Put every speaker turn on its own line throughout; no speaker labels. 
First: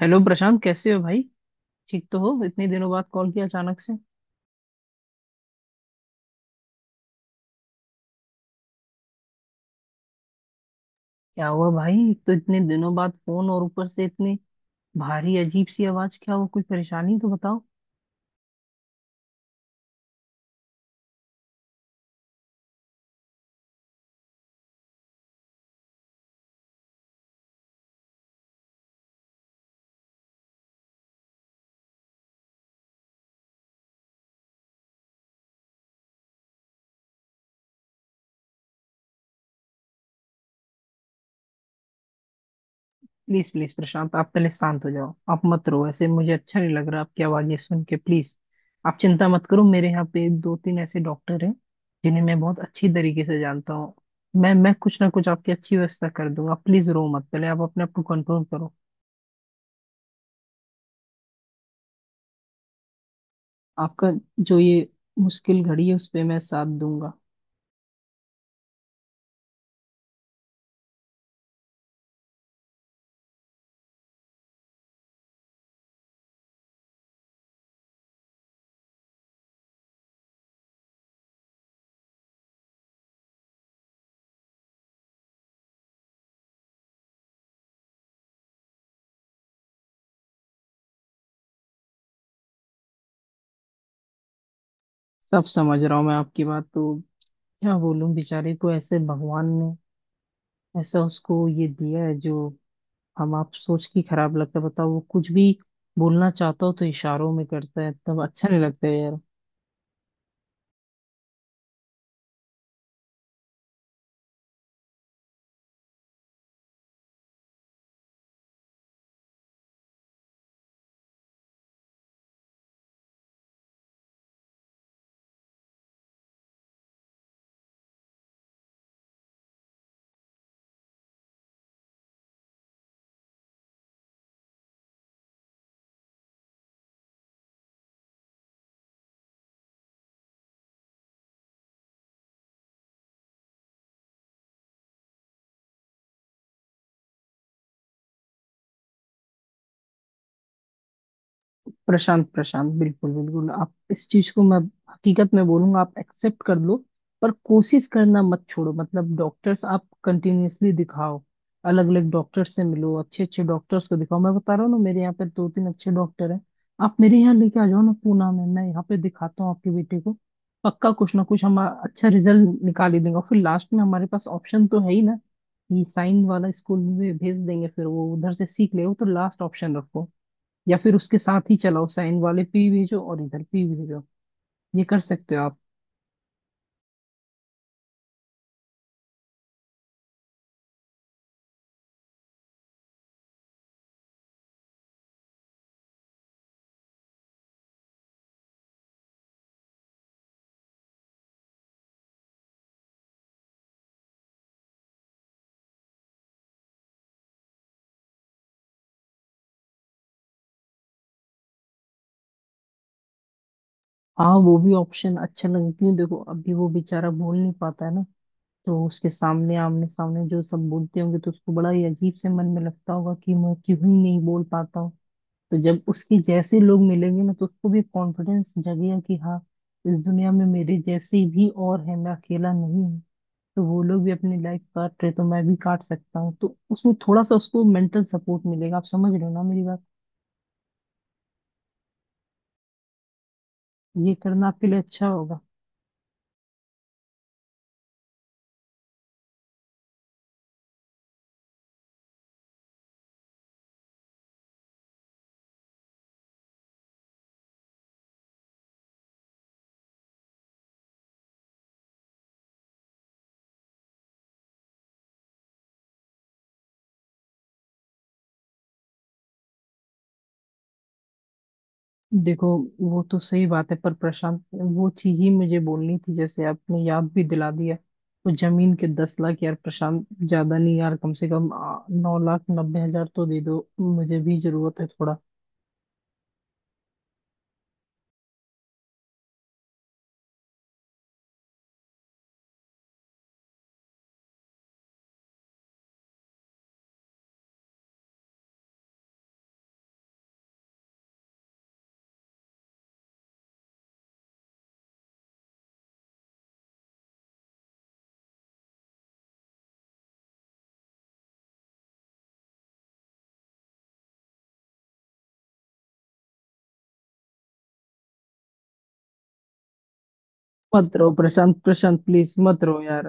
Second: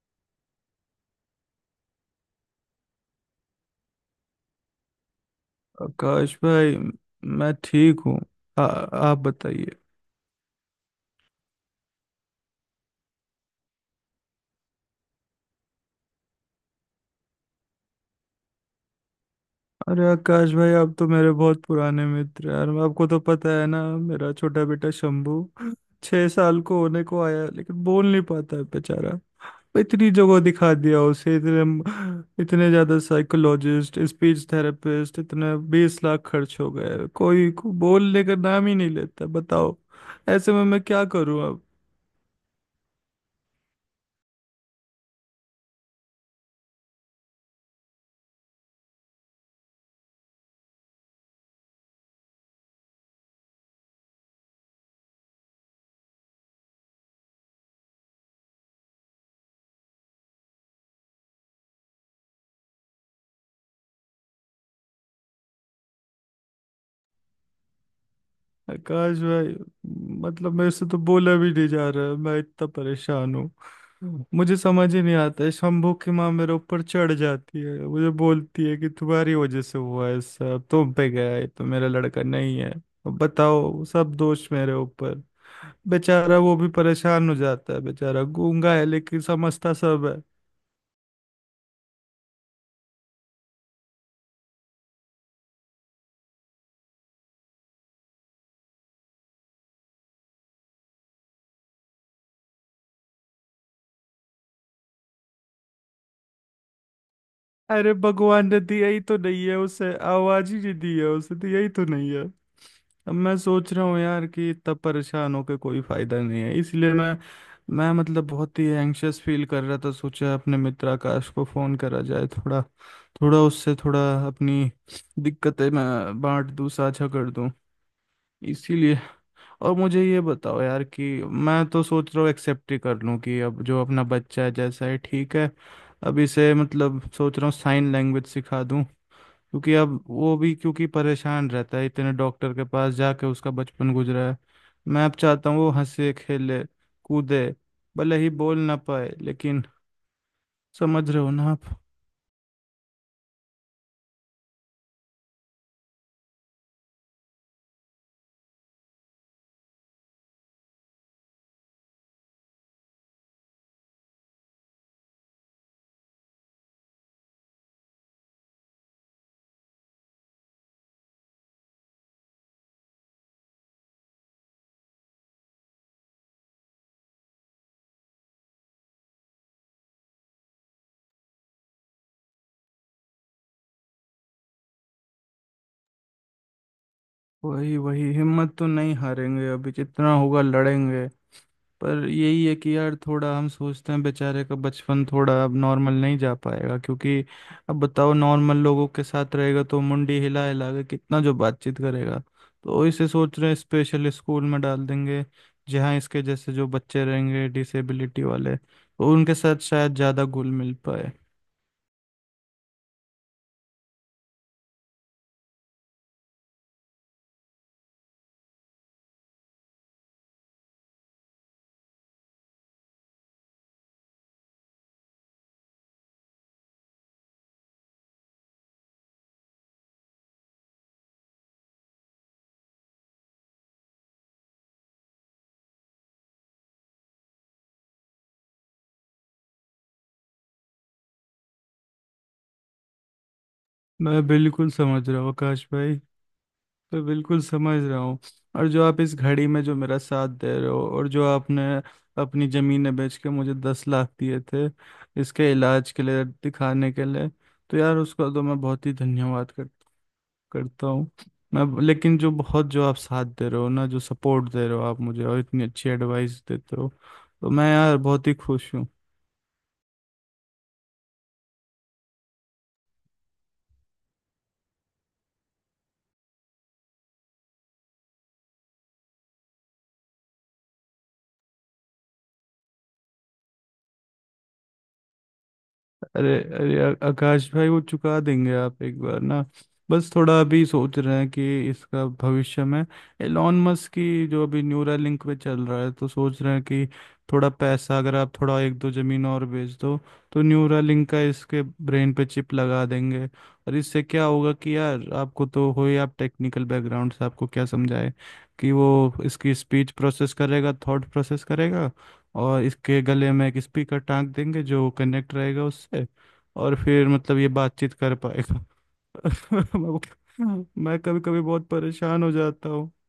Hello Prashant, कैसे हो भाई। ठीक तो हो? इतने दिनों बाद कॉल किया अचानक से।
आकाश भाई, मैं ठीक हूँ। आ- आप बताइए।
क्या हुआ भाई, एक तो इतने दिनों बाद फोन और ऊपर से इतनी भारी अजीब सी आवाज। क्या हुआ, कोई परेशानी तो बताओ।
अरे आकाश भाई, आप तो मेरे बहुत पुराने मित्र हैं यार, आपको तो पता है ना, मेरा छोटा बेटा शंभू 6 साल को होने को आया है, लेकिन बोल नहीं पाता है बेचारा। इतनी जगह दिखा दिया उसे, इतने इतने ज्यादा साइकोलॉजिस्ट, स्पीच थेरेपिस्ट, इतने 20 लाख खर्च हो गए, कोई को बोलने का नाम ही नहीं लेता, बताओ। ऐसे में मैं क्या करूँ?
प्लीज प्लीज प्रशांत, आप पहले शांत हो जाओ, आप मत रो ऐसे, मुझे अच्छा नहीं लग रहा आपकी आवाज ये सुन के, प्लीज। आप चिंता मत करो, मेरे यहाँ पे दो तीन ऐसे डॉक्टर हैं जिन्हें मैं बहुत अच्छी तरीके से जानता हूँ। मैं कुछ ना कुछ आपकी अच्छी व्यवस्था कर दूंगा, प्लीज रो मत, पहले आप अपने आप को कंट्रोल करो। आपका जो ये मुश्किल घड़ी है उस पर मैं साथ दूंगा।
आकाश भाई, मतलब मेरे से तो बोला भी नहीं जा रहा है, मैं इतना परेशान हूँ। मुझे समझ ही नहीं आता है, शंभू की माँ मेरे ऊपर चढ़ जाती है, मुझे बोलती है कि तुम्हारी वजह से हुआ है सब, तुम पे गया है तो मेरा लड़का नहीं है अब। बताओ, सब दोष मेरे ऊपर। बेचारा वो भी परेशान हो जाता है, बेचारा गूंगा है लेकिन समझता सब।
सब समझ रहा हूँ मैं आपकी बात तो। क्या बोलूँ, बेचारे को ऐसे भगवान ने ऐसा उसको ये दिया है जो हम आप सोच के खराब लगता है। बताओ, वो कुछ भी बोलना चाहता हो तो इशारों में करता है,
अरे
तब
भगवान
अच्छा
ने
नहीं लगता
दिया
है
ही तो
यार।
नहीं है उसे, आवाज ही नहीं दी है उसे, दिया ही तो नहीं है। अब मैं सोच रहा हूँ यार कि इतना परेशान होकर कोई फायदा नहीं है, इसलिए मैं मतलब बहुत ही एंग्शियस फील कर रहा था, सोचा अपने मित्र आकाश को फोन करा जाए। थोड़ा थोड़ा उससे, थोड़ा अपनी दिक्कतें मैं बांट दूं, साझा कर दूं, इसीलिए। और मुझे ये बताओ यार, कि मैं तो सोच रहा हूँ एक्सेप्ट ही कर लूँ कि अब जो अपना बच्चा है जैसा है ठीक है। अब इसे मतलब सोच रहा हूँ साइन लैंग्वेज सिखा दूँ, क्योंकि अब वो भी, क्योंकि परेशान रहता है, इतने डॉक्टर के पास जाके उसका बचपन गुजरा है। मैं अब चाहता हूँ वो हंसे, खेले, कूदे, भले ही बोल ना पाए, लेकिन समझ रहे हो ना आप?
प्रशांत, प्रशांत, बिल्कुल बिल्कुल आप इस चीज को, मैं हकीकत में बोलूंगा, आप एक्सेप्ट कर लो। पर कोशिश करना मत छोड़ो, मतलब डॉक्टर्स आप कंटिन्यूअसली दिखाओ। अलग अलग डॉक्टर से मिलो, अच्छे अच्छे डॉक्टर्स को दिखाओ। मैं बता रहा हूँ ना, मेरे यहाँ पे दो तीन अच्छे डॉक्टर हैं। आप मेरे यहाँ लेके आ जाओ ना पूना में, मैं यहाँ पे दिखाता हूँ आपके बेटे को। पक्का कुछ ना कुछ हम अच्छा रिजल्ट निकाल ही देंगे, और फिर लास्ट में हमारे पास ऑप्शन तो है ही ना कि साइन वाला स्कूल में भेज देंगे, फिर वो उधर से सीख ले। वो तो लास्ट ऑप्शन रखो, या फिर उसके साथ ही चलाओ, साइन वाले पे ही भेजो और इधर पे ही भेजो। ये कर सकते हो आप?
वही वही हिम्मत तो नहीं हारेंगे, अभी जितना होगा लड़ेंगे। पर यही है कि यार, थोड़ा हम सोचते हैं बेचारे का बचपन थोड़ा अब नॉर्मल नहीं जा पाएगा, क्योंकि अब बताओ, नॉर्मल लोगों के साथ रहेगा तो मुंडी हिला हिला के कितना जो बातचीत करेगा। तो इसे सोच रहे हैं स्पेशल स्कूल में डाल देंगे, जहाँ इसके जैसे जो बच्चे रहेंगे डिसेबिलिटी वाले, तो उनके साथ शायद ज़्यादा घुल मिल पाए।
हाँ, वो भी ऑप्शन अच्छा लगे क्यों। देखो अभी वो बेचारा बोल नहीं पाता है ना, तो उसके सामने आमने सामने जो सब बोलते होंगे तो उसको बड़ा ही अजीब से मन में लगता होगा कि मैं क्यों ही नहीं बोल पाता हूँ। तो जब उसके जैसे लोग मिलेंगे ना, तो उसको भी कॉन्फिडेंस जगेगा कि हाँ, इस दुनिया में मेरे जैसे भी और है, मैं अकेला नहीं हूँ। तो वो लोग भी अपनी लाइफ काट रहे तो मैं भी काट सकता हूँ, तो उसमें थोड़ा सा उसको मेंटल सपोर्ट मिलेगा। आप समझ रहे हो ना मेरी बात? ये
मैं
करना आपके
बिल्कुल
लिए अच्छा
समझ रहा हूँ
होगा।
आकाश भाई, मैं बिल्कुल समझ रहा हूँ। और जो आप इस घड़ी में जो मेरा साथ दे रहे हो, और जो आपने अपनी ज़मीनें बेच के मुझे 10 लाख दिए थे, इसके इलाज के लिए, दिखाने के लिए, तो यार उसका तो मैं बहुत ही धन्यवाद करता हूँ मैं। लेकिन जो बहुत, जो आप साथ दे रहे हो ना, जो सपोर्ट दे रहे हो आप मुझे, और इतनी अच्छी एडवाइस देते हो, तो मैं यार बहुत ही खुश हूँ।
देखो, वो तो सही बात है, पर प्रशांत वो चीज ही मुझे बोलनी थी, जैसे आपने याद भी दिला दिया। तो जमीन के 10 लाख, यार प्रशांत ज्यादा नहीं यार, कम से कम 9 लाख 90 हज़ार तो दे दो, मुझे भी जरूरत है थोड़ा।
अरे अरे, आकाश भाई, वो चुका देंगे आप, एक बार ना, बस थोड़ा अभी सोच रहे हैं कि इसका भविष्य में, एलॉन मस्क की जो अभी न्यूरा लिंक पे चल रहा है, तो सोच रहे हैं कि थोड़ा पैसा, अगर आप थोड़ा एक दो जमीन और बेच दो, तो न्यूरा लिंक का इसके ब्रेन पे चिप लगा देंगे। और इससे क्या होगा कि यार, आपको तो हो ही, आप टेक्निकल बैकग्राउंड से, आपको क्या समझाए, कि वो इसकी स्पीच प्रोसेस करेगा, थॉट प्रोसेस करेगा, और इसके गले में एक स्पीकर टांग देंगे जो कनेक्ट रहेगा उससे, और फिर मतलब ये बातचीत कर पाएगा। मैं
मत
मैं
रहो
कभी कभी
प्रशांत,
बहुत
प्रशांत
परेशान हो
प्लीज मत
जाता
रहो
हूँ
यार।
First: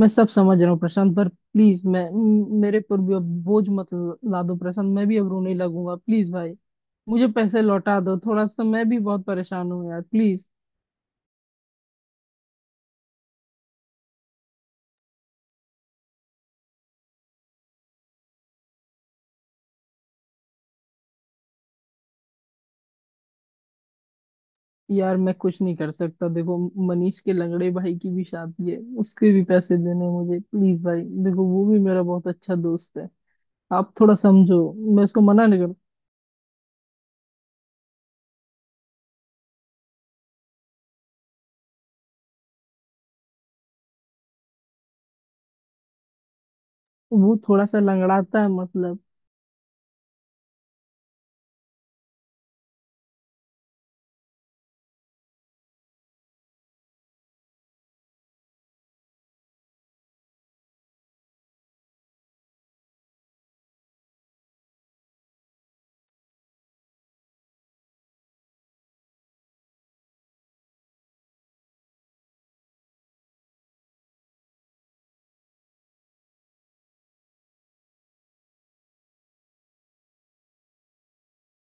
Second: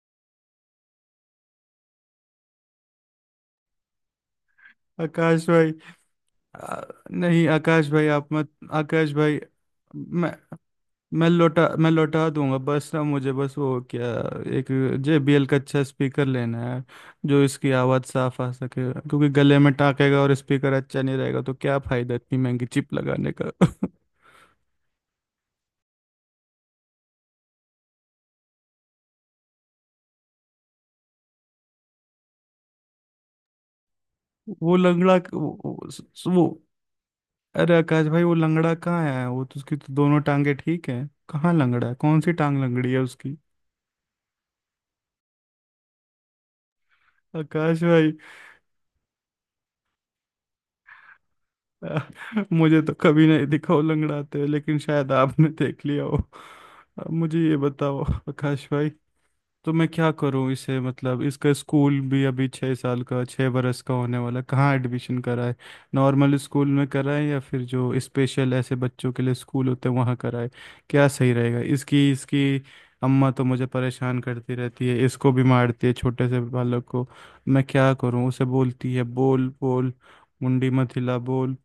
मैं सब समझ रहा हूँ प्रशांत, पर प्लीज मैं मेरे पर भी अब बोझ मत ला दो प्रशांत, मैं भी अब
आकाश
रोने
भाई।
लगूंगा प्लीज भाई।
आ,
मुझे
नहीं
पैसे
आकाश
लौटा
भाई,
दो
आप
थोड़ा
मत।
सा, मैं भी
आकाश
बहुत
भाई,
परेशान हूँ यार
मैं
प्लीज।
मैं लौटा दूंगा, बस ना मुझे, बस वो क्या, एक JBL का अच्छा स्पीकर लेना है, जो इसकी आवाज़ साफ आ सके, क्योंकि गले में टाँकेगा और स्पीकर अच्छा नहीं रहेगा तो क्या फायदा इतनी महंगी चिप लगाने का।
यार मैं कुछ नहीं कर सकता, देखो, मनीष के लंगड़े भाई की भी शादी है, उसके भी पैसे देने हैं मुझे, प्लीज भाई देखो, वो भी मेरा बहुत अच्छा दोस्त है। आप थोड़ा समझो,
वो
मैं
लंगड़ा,
उसको मना नहीं कर।
वो, अरे आकाश भाई, वो लंगड़ा कहाँ है? वो तो, उसकी तो दोनों टांगे ठीक है, कहाँ लंगड़ा है, कौन सी टांग लंगड़ी है उसकी?
वो थोड़ा
आकाश
सा
भाई,
लंगड़ाता है मतलब।
अ, मुझे तो कभी नहीं दिखा वो लंगड़ाते हुए, लेकिन शायद आपने देख लिया हो। अब मुझे ये बताओ आकाश भाई, तो मैं क्या करूं इसे? मतलब इसका स्कूल भी अभी, 6 साल का, 6 बरस का होने वाला, कहाँ एडमिशन कराए? नॉर्मल स्कूल में कराए, या फिर जो स्पेशल ऐसे बच्चों के लिए स्कूल होते हैं वहाँ कराए? क्या सही रहेगा? इसकी इसकी अम्मा तो मुझे परेशान करती रहती है, इसको भी मारती है छोटे से बालक को। मैं क्या करूं, उसे बोलती है, बोल बोल, मुंडी मत हिला बोल।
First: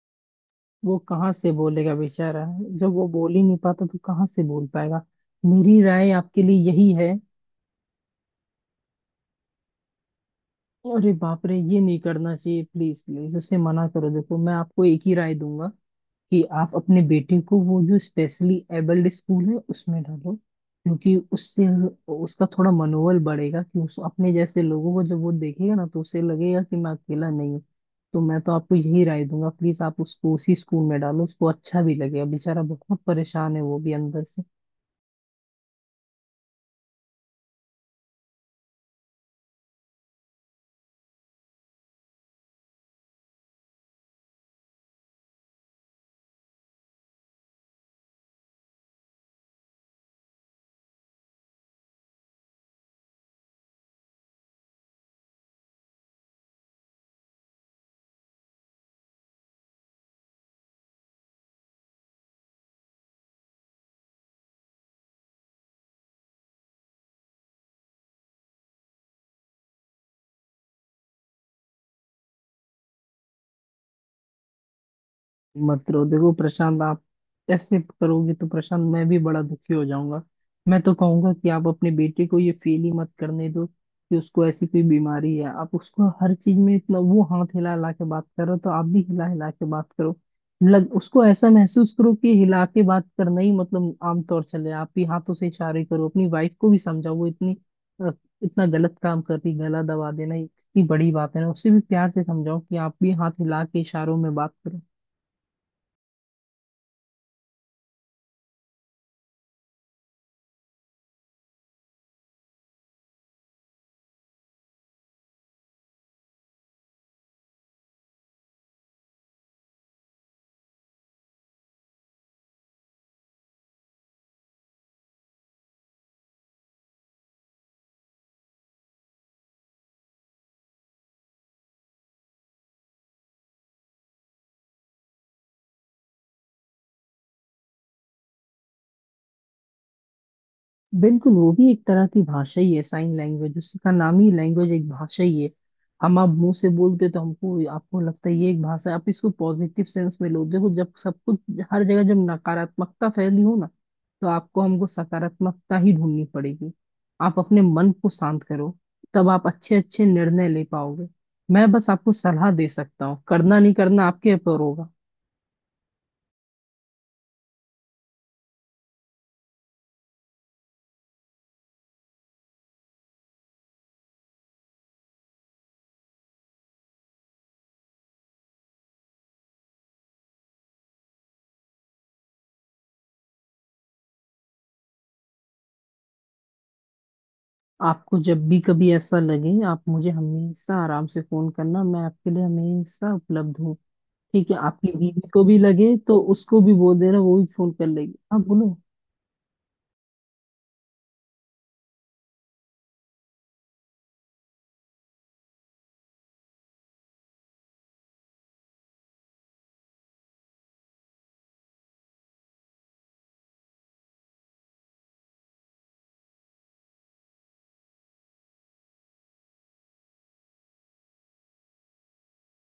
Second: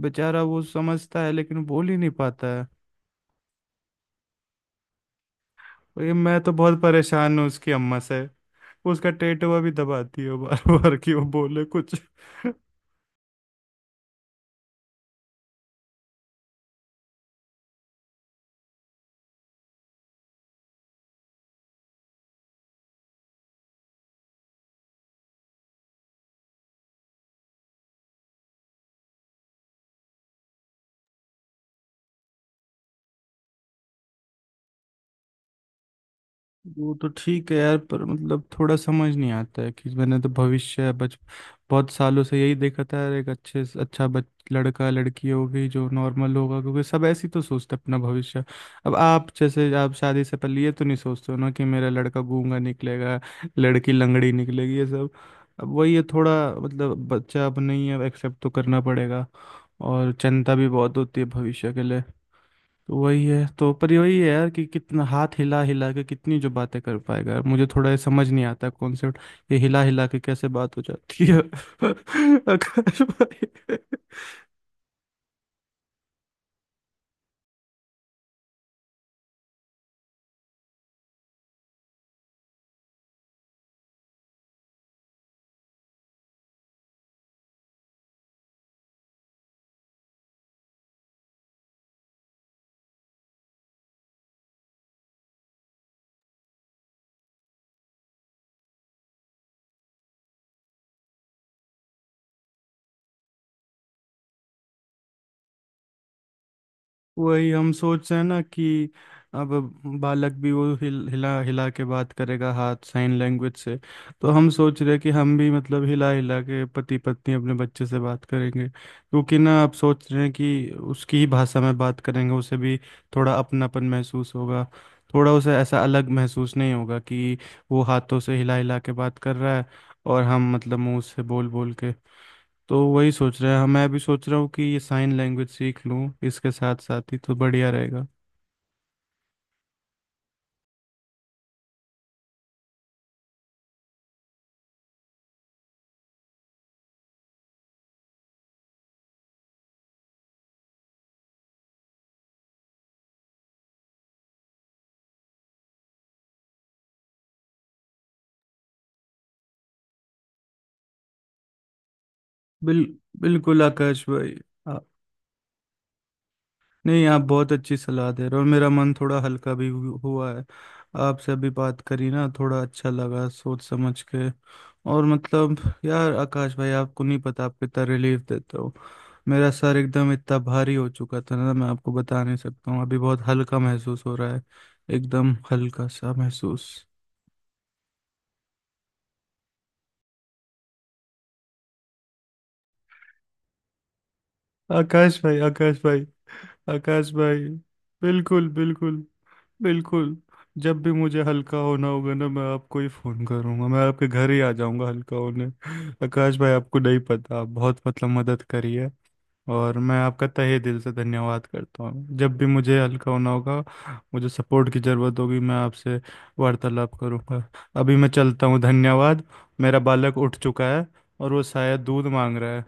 बेचारा वो
वो
समझता है
कहाँ से
लेकिन बोल
बोलेगा
ही नहीं
बेचारा,
पाता है।
जब वो बोल ही नहीं पाता तो कहाँ से बोल पाएगा। मेरी
और
राय
ये मैं
आपके
तो
लिए
बहुत
यही है।
परेशान हूँ उसकी अम्मा से, वो उसका टेटवा भी दबाती है बार बार
अरे
कि वो
बाप रे,
बोले
ये
कुछ।
नहीं करना चाहिए, प्लीज प्लीज उसे मना करो। देखो, मैं आपको एक ही राय दूंगा कि आप अपने बेटे को वो जो स्पेशली एबल्ड स्कूल है उसमें डालो, क्योंकि उससे उसका थोड़ा मनोबल बढ़ेगा, कि उस अपने जैसे लोगों को जब वो देखेगा ना तो उसे लगेगा कि मैं अकेला नहीं हूँ। तो मैं तो आपको यही राय दूंगा, प्लीज आप उसको उसी स्कूल में डालो, उसको अच्छा भी लगेगा, बेचारा बहुत परेशान है वो भी अंदर से।
वो तो ठीक है यार, पर मतलब थोड़ा समझ नहीं आता है, कि मैंने तो भविष्य, बच बहुत सालों से यही देखा था यार, एक अच्छे से अच्छा बच लड़का लड़की होगी जो नॉर्मल होगा, क्योंकि सब ऐसी तो सोचते हैं अपना भविष्य। अब आप जैसे, आप शादी से पहले ये तो नहीं सोचते हो ना, कि मेरा लड़का गूंगा निकलेगा, लड़की लंगड़ी निकलेगी, ये सब। अब वही है थोड़ा, मतलब बच्चा अब नहीं है, अब एक्सेप्ट तो करना पड़ेगा। और चिंता भी बहुत होती है भविष्य के लिए। तो वही है, तो पर वही है यार, कि कितना हाथ हिला हिला के कितनी जो बातें कर पाएगा यार, मुझे थोड़ा ये समझ नहीं आता कॉन्सेप्ट, ये हिला हिला के कैसे बात हो जाती है। आकाश भाई,
मत रो देखो प्रशांत, आप ऐसे करोगे तो प्रशांत मैं भी बड़ा दुखी हो जाऊंगा। मैं तो कहूंगा कि आप अपने बेटे को ये फील ही मत करने दो कि उसको ऐसी कोई बीमारी है। आप उसको हर चीज में इतना, वो हाथ हिला हिला के बात करो तो आप भी हिला हिला के बात करो। लग उसको ऐसा महसूस करो कि हिला के बात करना ही मतलब आमतौर चले, आप ही हाथों से इशारे करो। अपनी वाइफ को भी समझाओ, वो इतनी अ, इतना गलत काम कर रही, गला दबा देना ये कितनी बड़ी बात है ना, उससे भी प्यार से समझाओ कि आप भी हाथ हिला के इशारों में बात करो।
वही हम सोच रहे हैं ना, कि अब बालक भी वो हिला हिला के बात करेगा, हाथ, साइन लैंग्वेज से, तो हम सोच रहे हैं कि हम भी मतलब हिला हिला के पति पत्नी अपने बच्चे से बात करेंगे, क्योंकि ना अब सोच रहे हैं कि उसकी ही भाषा में बात करेंगे, उसे भी थोड़ा अपनापन महसूस होगा, थोड़ा उसे ऐसा अलग महसूस नहीं होगा, कि वो हाथों से हिला हिला के बात कर रहा है और हम मतलब मुंह से बोल बोल के। तो वही सोच रहा है, हाँ, मैं भी सोच रहा हूँ कि ये साइन लैंग्वेज सीख लूँ इसके साथ साथ ही तो बढ़िया रहेगा।
बिल्कुल, वो भी एक तरह की भाषा ही है साइन लैंग्वेज, उसका नाम ही लैंग्वेज, एक भाषा ही है। हम आप मुंह से बोलते तो हमको आपको लगता है ये एक भाषा है। आप इसको पॉजिटिव सेंस में लो। देखो जब सब कुछ, हर जगह जब नकारात्मकता फैली हो ना, तो आपको हमको सकारात्मकता ही ढूंढनी पड़ेगी। आप अपने मन को शांत करो, तब आप अच्छे अच्छे निर्णय ले पाओगे। मैं बस आपको सलाह दे
बिल
सकता हूँ, करना
बिल्कुल
नहीं
आकाश
करना
भाई,
आपके ऊपर
आ,
होगा।
नहीं, आप बहुत अच्छी सलाह दे रहे हो, मेरा मन थोड़ा हल्का भी हुआ है, आपसे अभी बात करी ना, थोड़ा अच्छा लगा सोच समझ के। और मतलब, यार आकाश भाई, आपको नहीं पता आप कितना रिलीफ देते हो। मेरा सर एकदम इतना भारी हो चुका था ना, मैं आपको बता नहीं सकता हूँ, अभी बहुत हल्का महसूस हो रहा है, एकदम हल्का सा महसूस।
आपको जब भी कभी ऐसा लगे, आप मुझे हमेशा आराम से फोन करना, मैं आपके लिए हमेशा उपलब्ध हूँ। ठीक है? आपकी
आकाश
बीवी
भाई,
को भी
आकाश
लगे
भाई,
तो उसको भी बोल
आकाश
देना, वो भी
भाई,
फोन कर लेगी, आप
बिल्कुल,
बोलो।
बिल्कुल, बिल्कुल। जब भी मुझे हल्का होना होगा ना, मैं आपको ही फोन करूंगा, मैं आपके घर ही आ जाऊंगा हल्का होने। आकाश भाई, आपको नहीं पता, आप बहुत मतलब मदद करी है, और मैं आपका तहे दिल से धन्यवाद करता हूँ। जब भी मुझे हल्का होना होगा, मुझे सपोर्ट की ज़रूरत होगी, मैं आपसे वार्तालाप करूंगा। अभी मैं चलता हूँ, धन्यवाद। मेरा बालक उठ चुका है, और वो शायद दूध मांग रहा है।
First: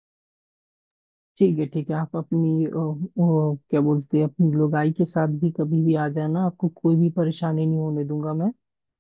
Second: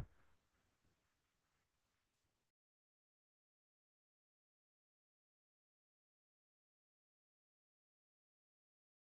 ठीक है, ठीक है। आप अपनी क्या बोलते हैं, अपनी लोगाई के साथ भी कभी भी आ जाना, आपको कोई भी परेशानी नहीं होने दूंगा मैं।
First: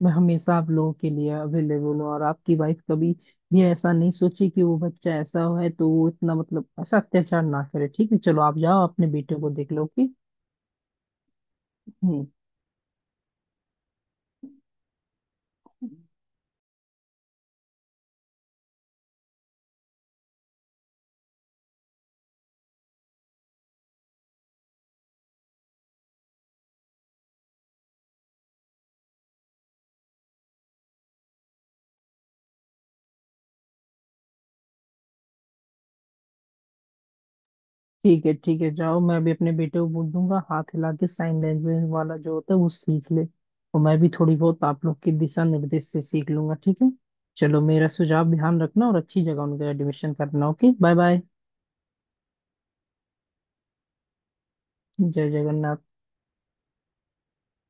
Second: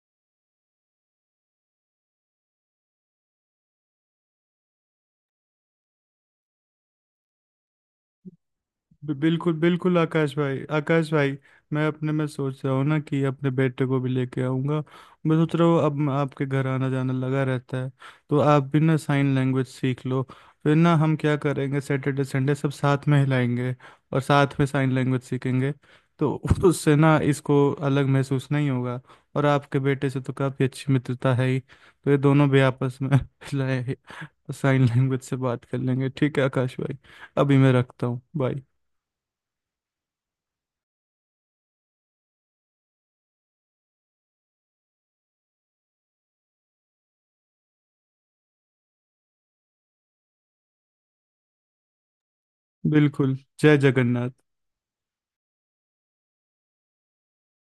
मैं हमेशा आप लोगों के लिए अवेलेबल हूँ, और आपकी वाइफ कभी भी ऐसा नहीं सोचे कि वो बच्चा ऐसा है तो वो इतना, मतलब ऐसा अत्याचार ना करे। ठीक है, चलो आप जाओ, अपने
बि-
बेटे को
बिल्कुल
देख लो,
बिल्कुल
ओके।
आकाश भाई, आकाश भाई, मैं अपने
हम्म।
में सोच रहा हूँ ना, कि अपने बेटे को भी लेके आऊँगा। मैं सोच रहा हूँ, अब मैं आपके घर आना जाना लगा रहता है, तो आप भी ना साइन लैंग्वेज सीख लो, फिर ना हम क्या करेंगे, सैटरडे संडे सब साथ में हिलाएंगे और साथ में साइन लैंग्वेज सीखेंगे, तो उससे ना इसको अलग महसूस नहीं होगा। और आपके बेटे से तो काफ़ी अच्छी मित्रता है ही, तो ये दोनों भी आपस में हिलाए, साइन लैंग्वेज से बात कर लेंगे। ठीक है आकाश भाई, अभी मैं रखता हूँ,
ठीक है ठीक
बाय।
है, जाओ, मैं भी अपने बेटे को बोल दूंगा हाथ हिला के साइन लैंग्वेज वाला जो होता है वो सीख ले, और मैं भी थोड़ी बहुत आप लोग के दिशा निर्देश से सीख लूंगा। ठीक है, चलो, मेरा सुझाव ध्यान रखना, और अच्छी जगह उनका एडमिशन करना। Okay, bye bye.
बिल्कुल, जय जगन्नाथ।
जय जगन्नाथ।